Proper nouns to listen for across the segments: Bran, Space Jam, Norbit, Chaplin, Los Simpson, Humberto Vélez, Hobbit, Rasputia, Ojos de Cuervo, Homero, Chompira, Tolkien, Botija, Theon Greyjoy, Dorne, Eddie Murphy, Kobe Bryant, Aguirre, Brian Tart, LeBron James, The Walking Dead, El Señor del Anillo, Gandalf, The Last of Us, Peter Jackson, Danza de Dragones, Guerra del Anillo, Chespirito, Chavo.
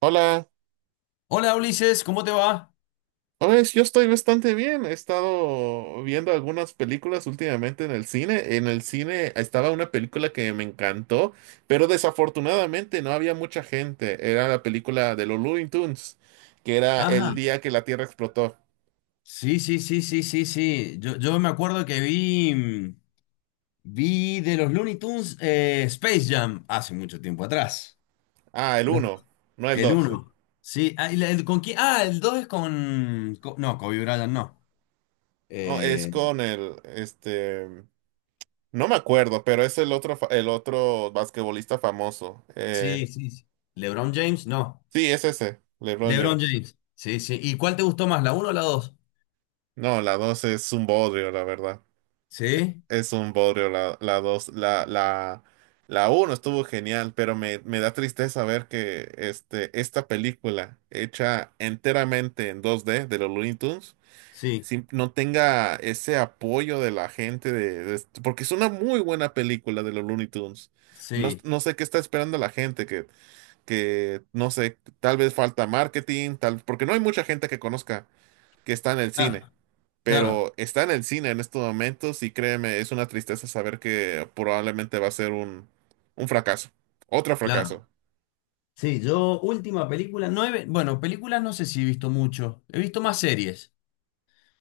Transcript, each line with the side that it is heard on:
right: Hola,
left: Hola Ulises, ¿cómo te va?
right: pues yo estoy bastante bien. He estado viendo algunas películas últimamente en el cine. En el cine estaba una película que me encantó, pero desafortunadamente no había mucha gente. Era la película de los Looney Tunes, que era el
left: Ajá.
right: día que la Tierra explotó.
left: Sí, sí, sí, sí, sí, sí. Yo me acuerdo que vi de los Looney Tunes Space Jam hace mucho tiempo atrás.
right: Ah, el
left: No,
right: uno, no el
left: el
right: 2.
left: uno. Sí, ah, y el, ¿con quién? Ah, el 2 es con, no, Kobe Bryant no.
right: No, es
left: Eh,
right: con el, no me acuerdo, pero es el otro, el otro basquetbolista famoso.
left: sí, sí, sí. LeBron James, no.
right: Sí, es ese, LeBron
left: LeBron
right: James.
left: James. Sí, sí. ¿Y cuál te gustó más, la uno o la dos?
right: No, la 2 es un bodrio, la verdad.
left: Sí,
right: Es un bodrio la dos, la uno estuvo genial, pero me da tristeza ver que esta película hecha enteramente en dos d de los Looney Tunes
left: sí,
right: no tenga ese apoyo de la gente porque es una muy buena película de los Looney Tunes. No,
left: sí.
right: no sé qué está esperando la gente, que no sé, tal vez falta marketing, tal, porque no hay mucha gente que conozca que está en el cine,
left: Claro, claro,
right: pero está en el cine en estos momentos y créeme, es una tristeza saber que probablemente va a ser un fracaso, otro
left: claro.
right: fracaso.
left: Sí, yo última película, no he bueno, películas no sé si he visto mucho, he visto más series,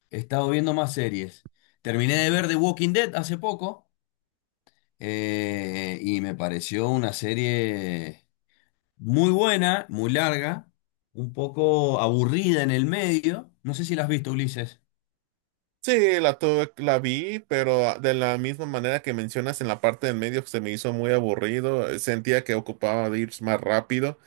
left: he estado viendo más series. Terminé de
right: Okay.
left: ver The Walking Dead hace poco, y me pareció una serie muy buena, muy larga, un poco aburrida en el medio. No sé si la has visto, Ulises.
right: Sí, la tuve, la vi, pero ah, de la misma manera que mencionas en la parte del medio se me hizo muy aburrido, sentía que ocupaba de ir más rápido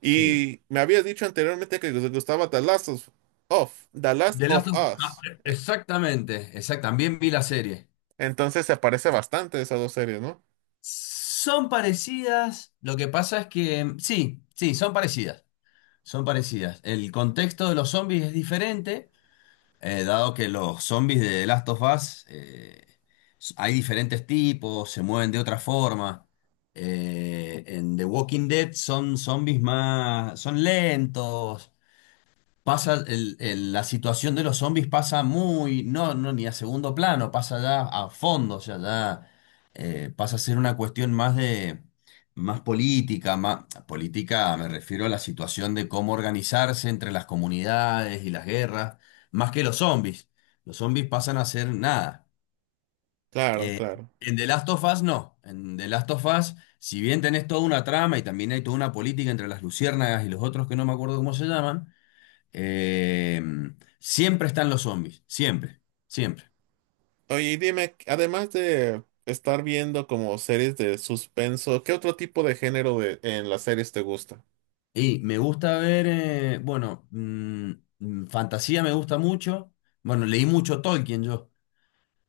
left: Sí.
right: y me habías dicho anteriormente que te gustaba The Last of
left: Ah,
right: Us.
left: Exactamente, también vi la serie.
right: Entonces se parece bastante a esas dos series, ¿no?
left: Son parecidas, lo que pasa es que sí, sí, son parecidas. Son parecidas. El contexto de los zombies es diferente, dado que los zombies de Last of Us, hay diferentes tipos, se mueven de otra forma. En The Walking Dead son zombies más, son lentos. Pasa, la situación de los zombies pasa muy, no, no, ni a segundo plano, pasa ya a fondo, o sea, ya pasa a ser una cuestión más de, más, política me refiero a la situación de cómo organizarse entre las comunidades y las guerras, más que los zombies. Los zombies pasan a ser nada.
right: Claro,
left: Eh,
right: claro.
left: en The Last of Us no, en The Last of Us, si bien tenés toda una trama y también hay toda una política entre las luciérnagas y los otros que no me acuerdo cómo se llaman, eh, siempre están los zombies, siempre, siempre.
right: Oye, y dime, además de estar viendo como series de suspenso, ¿qué otro tipo de género de, en las series te gusta?
left: Y me gusta ver, bueno, fantasía me gusta mucho. Bueno, leí mucho Tolkien yo.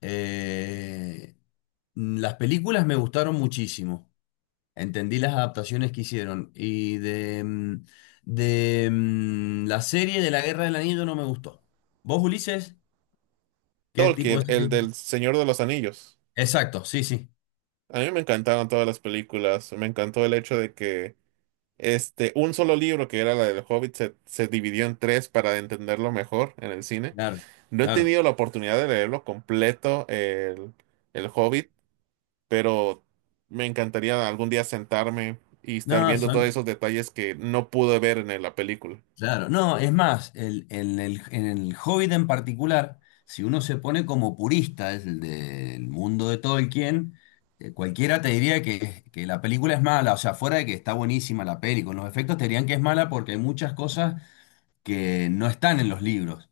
left: Eh, las películas me gustaron muchísimo. Entendí las adaptaciones que hicieron. Y de la serie de la Guerra del Anillo no me gustó. ¿Vos, Ulises? ¿Qué tipo
right: Tolkien,
left: de
right: el
left: serie?
right: del Señor de los Anillos.
left: Exacto, sí, sí.
right: A mí me encantaron todas las películas. Me encantó el hecho de que un solo libro, que era la del Hobbit, se dividió en tres para entenderlo mejor en el cine.
left: Claro,
right: No he
left: claro.
right: tenido la oportunidad de leerlo completo, el Hobbit, pero me encantaría algún día sentarme y estar
left: No,
right: viendo todos
left: son,
right: esos detalles que no pude ver en la película.
left: claro, no, es más, en el Hobbit en particular, si uno se pone como purista es el del mundo de Tolkien, cualquiera te diría que la película es mala, o sea, fuera de que está buenísima la peli, con los efectos te dirían que es mala porque hay muchas cosas que no están en los libros.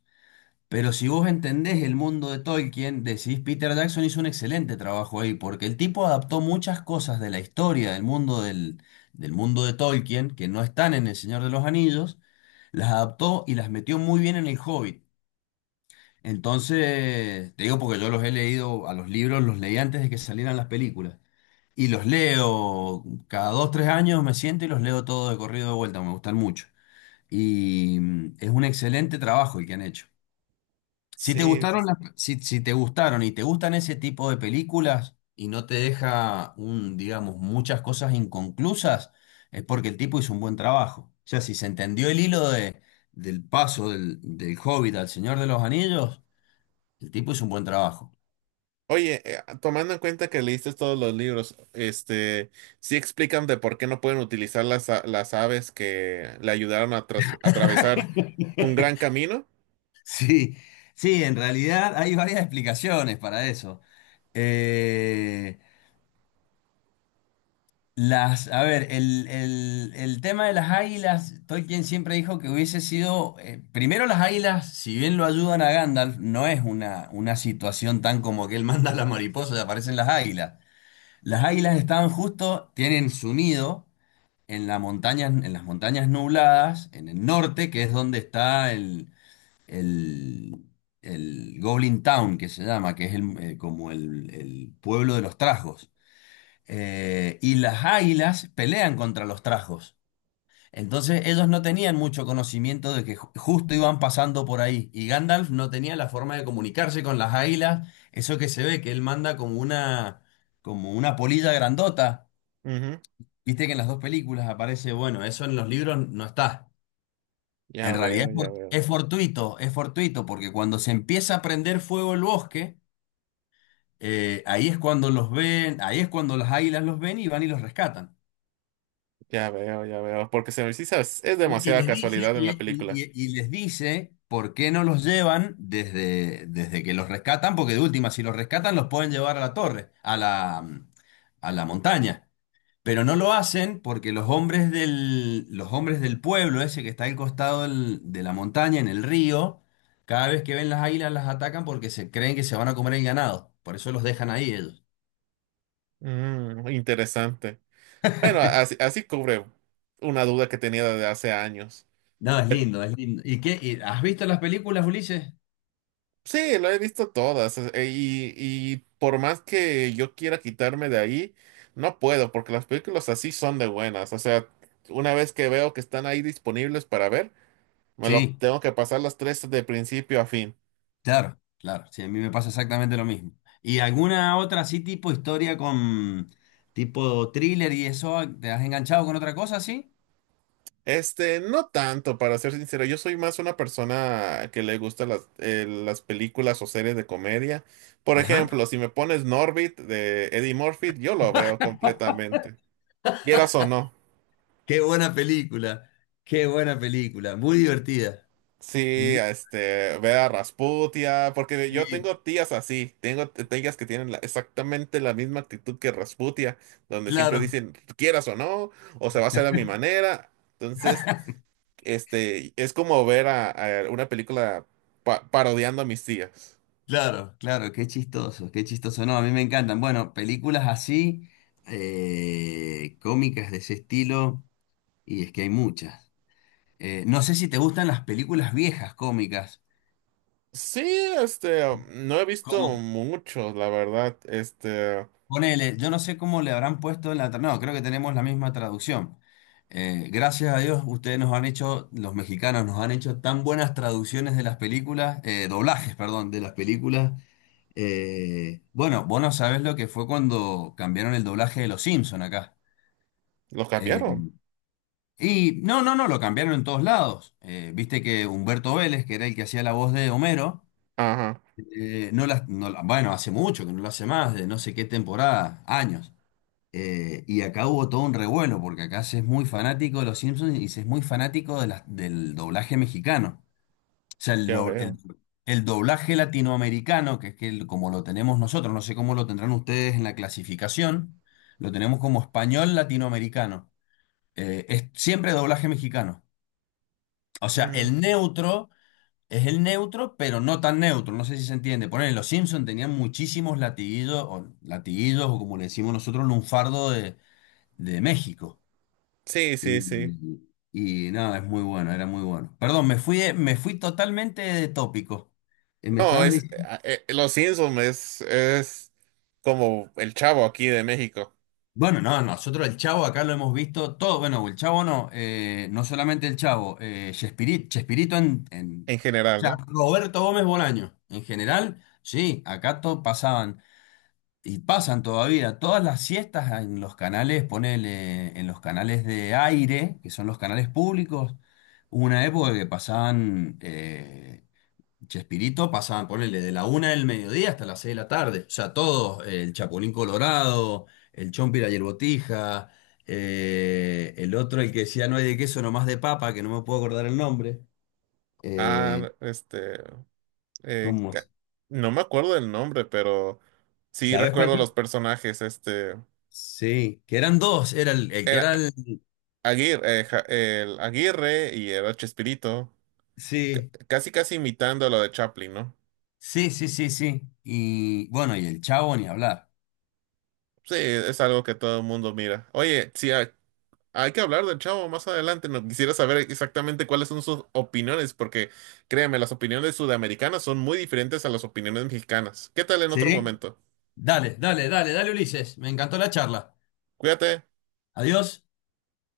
left: Pero si vos entendés el mundo de Tolkien, decís Peter Jackson hizo un excelente trabajo ahí, porque el tipo adaptó muchas cosas de la historia del mundo del mundo de Tolkien, que no están en El Señor de los Anillos, las adaptó y las metió muy bien en El Hobbit. Entonces, te digo porque yo los he leído, a los libros los leí antes de que salieran las películas. Y los leo cada dos, tres años, me siento y los leo todo de corrido de vuelta, me gustan mucho. Y es un excelente trabajo el que han hecho. Si te
right: Sí,
left: gustaron
right: pues.
left: si, te gustaron y te gustan ese tipo de películas y no te deja un, digamos, muchas cosas inconclusas, es porque el tipo hizo un buen trabajo. O sea, si se entendió el hilo del paso del Hobbit al Señor de los Anillos, el tipo hizo un buen trabajo.
right: Oye, tomando en cuenta que leíste todos los libros, sí explican de por qué no pueden utilizar las aves que le ayudaron a atravesar un gran camino.
left: Sí, sí, en realidad hay varias explicaciones para eso. Eh, a ver, el tema de las águilas, Tolkien siempre dijo que hubiese sido, primero las águilas, si bien lo ayudan a Gandalf, no es una situación tan como que él manda a las mariposas y aparecen las águilas. Las águilas estaban justo, tienen su nido en la montaña, en las montañas nubladas, en el norte, que es donde está el, el Goblin Town, que se llama, que es el, como el pueblo de los trasgos, y las águilas pelean contra los trajos. Entonces ellos no tenían mucho conocimiento de que justo iban pasando por ahí y Gandalf no tenía la forma de comunicarse con las águilas, eso que se ve que él manda como una polilla grandota,
right: Ujú.
left: viste que en las dos películas aparece, bueno, eso en los libros no está. En
right: Ya
left: realidad
right: veo, ya veo,
left: es fortuito porque cuando se empieza a prender fuego el bosque, ahí es cuando los ven, ahí es cuando las águilas los ven y van y los rescatan.
right: ya veo, ya veo. Porque se me sí sabes, es
left: Y
right: demasiada
left: les dice,
right: casualidad en
left: y,
right: la
left: y-
right: película.
left: y- y les dice por qué no los llevan desde que los rescatan, porque de última, si los rescatan, los pueden llevar a la torre, a la montaña. Pero no lo hacen porque los hombres del pueblo, ese que está al costado de la montaña, en el río, cada vez que ven las águilas las atacan porque se creen que se van a comer el ganado. Por eso los dejan ahí ellos.
right: Mm, interesante. Bueno, así, así cubre una duda que tenía desde hace años.
left: No, es lindo, es lindo. ¿Y qué? ¿Has visto las películas, Ulises?
right: Sí, lo he visto todas y por más que yo quiera quitarme de ahí, no puedo porque las películas así son de buenas. O sea, una vez que veo que están ahí disponibles para ver, me lo
left: Sí.
right: tengo que pasar las tres de principio a fin.
left: Claro, claro, sí, a mí me pasa exactamente lo mismo. ¿Y alguna otra así tipo historia con tipo thriller y eso? ¿Te has enganchado con otra cosa así?
right: Este, no tanto, para ser sincero, yo soy más una persona que le gusta las películas o series de comedia. Por
left: Ajá.
right: ejemplo, si me pones Norbit de Eddie Murphy, yo lo veo completamente, quieras o no.
left: Qué buena película, qué buena película, muy divertida.
right: Sí,
left: Mm.
right: este, ve a Rasputia, porque yo
left: Sí,
right: tengo tías así, tengo tías que tienen exactamente la misma actitud que Rasputia, donde siempre
left: claro,
right: dicen, quieras o no, o se va a hacer a mi manera. Entonces, este, es como ver a una película parodiando a mis tías.
left: claro, claro, qué chistoso, qué chistoso. No, a mí me encantan. Bueno, películas así, cómicas de ese estilo, y es que hay muchas. No sé si te gustan las películas viejas cómicas,
right: Sí, este, no he visto
left: como
right: mucho, la verdad, este,
left: ponele, yo no sé cómo le habrán puesto en la. No, creo que tenemos la misma traducción. Gracias a Dios, ustedes nos han hecho, los mexicanos nos han hecho tan buenas traducciones de las películas, doblajes, perdón, de las películas. Bueno, vos no sabés lo que fue cuando cambiaron el doblaje de Los Simpson acá.
right: lo
left: Eh,
right: cambiaron.
left: y no, no, no, lo cambiaron en todos lados. Viste que Humberto Vélez, que era el que hacía la voz de Homero,
right: Ajá,
left: no la, bueno, hace mucho que no lo hace más, de no sé qué temporada, años. Y acá hubo todo un revuelo, porque acá se es muy fanático de los Simpsons y se es muy fanático de del doblaje mexicano. O sea,
right: ya veo.
left: el doblaje latinoamericano, que es que como lo tenemos nosotros, no sé cómo lo tendrán ustedes en la clasificación, lo tenemos como español latinoamericano. Es siempre doblaje mexicano. O sea, el
right: Mm,
left: neutro es el neutro, pero no tan neutro. No sé si se entiende. Ponen, los Simpsons tenían muchísimos latiguillos, o latiguillos, o como le decimos nosotros, lunfardo de México.
right: sí,
left: Y,
right: sí, sí.
left: y no, es muy bueno, era muy bueno. Perdón, me fui totalmente de tópico. Me
right: No,
left: estabas
right: es
left: diciendo.
right: Los Simpsons es como el chavo aquí de México
left: Bueno, no, nosotros el Chavo acá lo hemos visto todo. Bueno, el Chavo no, no solamente el Chavo, Chespirito.
right: en
left: O
right: general,
left: sea,
right: ¿no?
left: Roberto Gómez Bolaño. En general, sí, acá pasaban y pasan todavía todas las siestas en los canales, ponele, en los canales de aire, que son los canales públicos. Hubo una época que pasaban. Chespirito pasaban, ponele, de la una del mediodía hasta las seis de la tarde. O sea, todos, el Chapulín Colorado, el Chompira y el Botija, el otro, el que decía no hay de queso, nomás de papa, que no me puedo acordar el nombre. Eh,
right: Ah, eh,
left: ¿cómo?
right: ca- no me acuerdo el nombre, pero sí
left: ¿Sabés cuál?
right: recuerdo los personajes, este,
left: Sí, que eran dos, era el que
right: era
left: era el.
right: Aguirre, el Aguirre y era Chespirito,
left: Sí,
right: casi casi imitando lo de Chaplin, ¿no?
left: sí, sí, sí, sí. Y bueno, y el Chavo ni hablar.
right: Sí, es algo que todo el mundo mira. Oye, hay, hay que hablar del chavo más adelante, no quisiera saber exactamente cuáles son sus opiniones, porque créeme, las opiniones sudamericanas son muy diferentes a las opiniones mexicanas. ¿Qué tal en otro
left: ¿Sí?
right: momento?
left: Dale, dale, dale, dale, Ulises. Me encantó la charla.
right: Cuídate.
left: Adiós.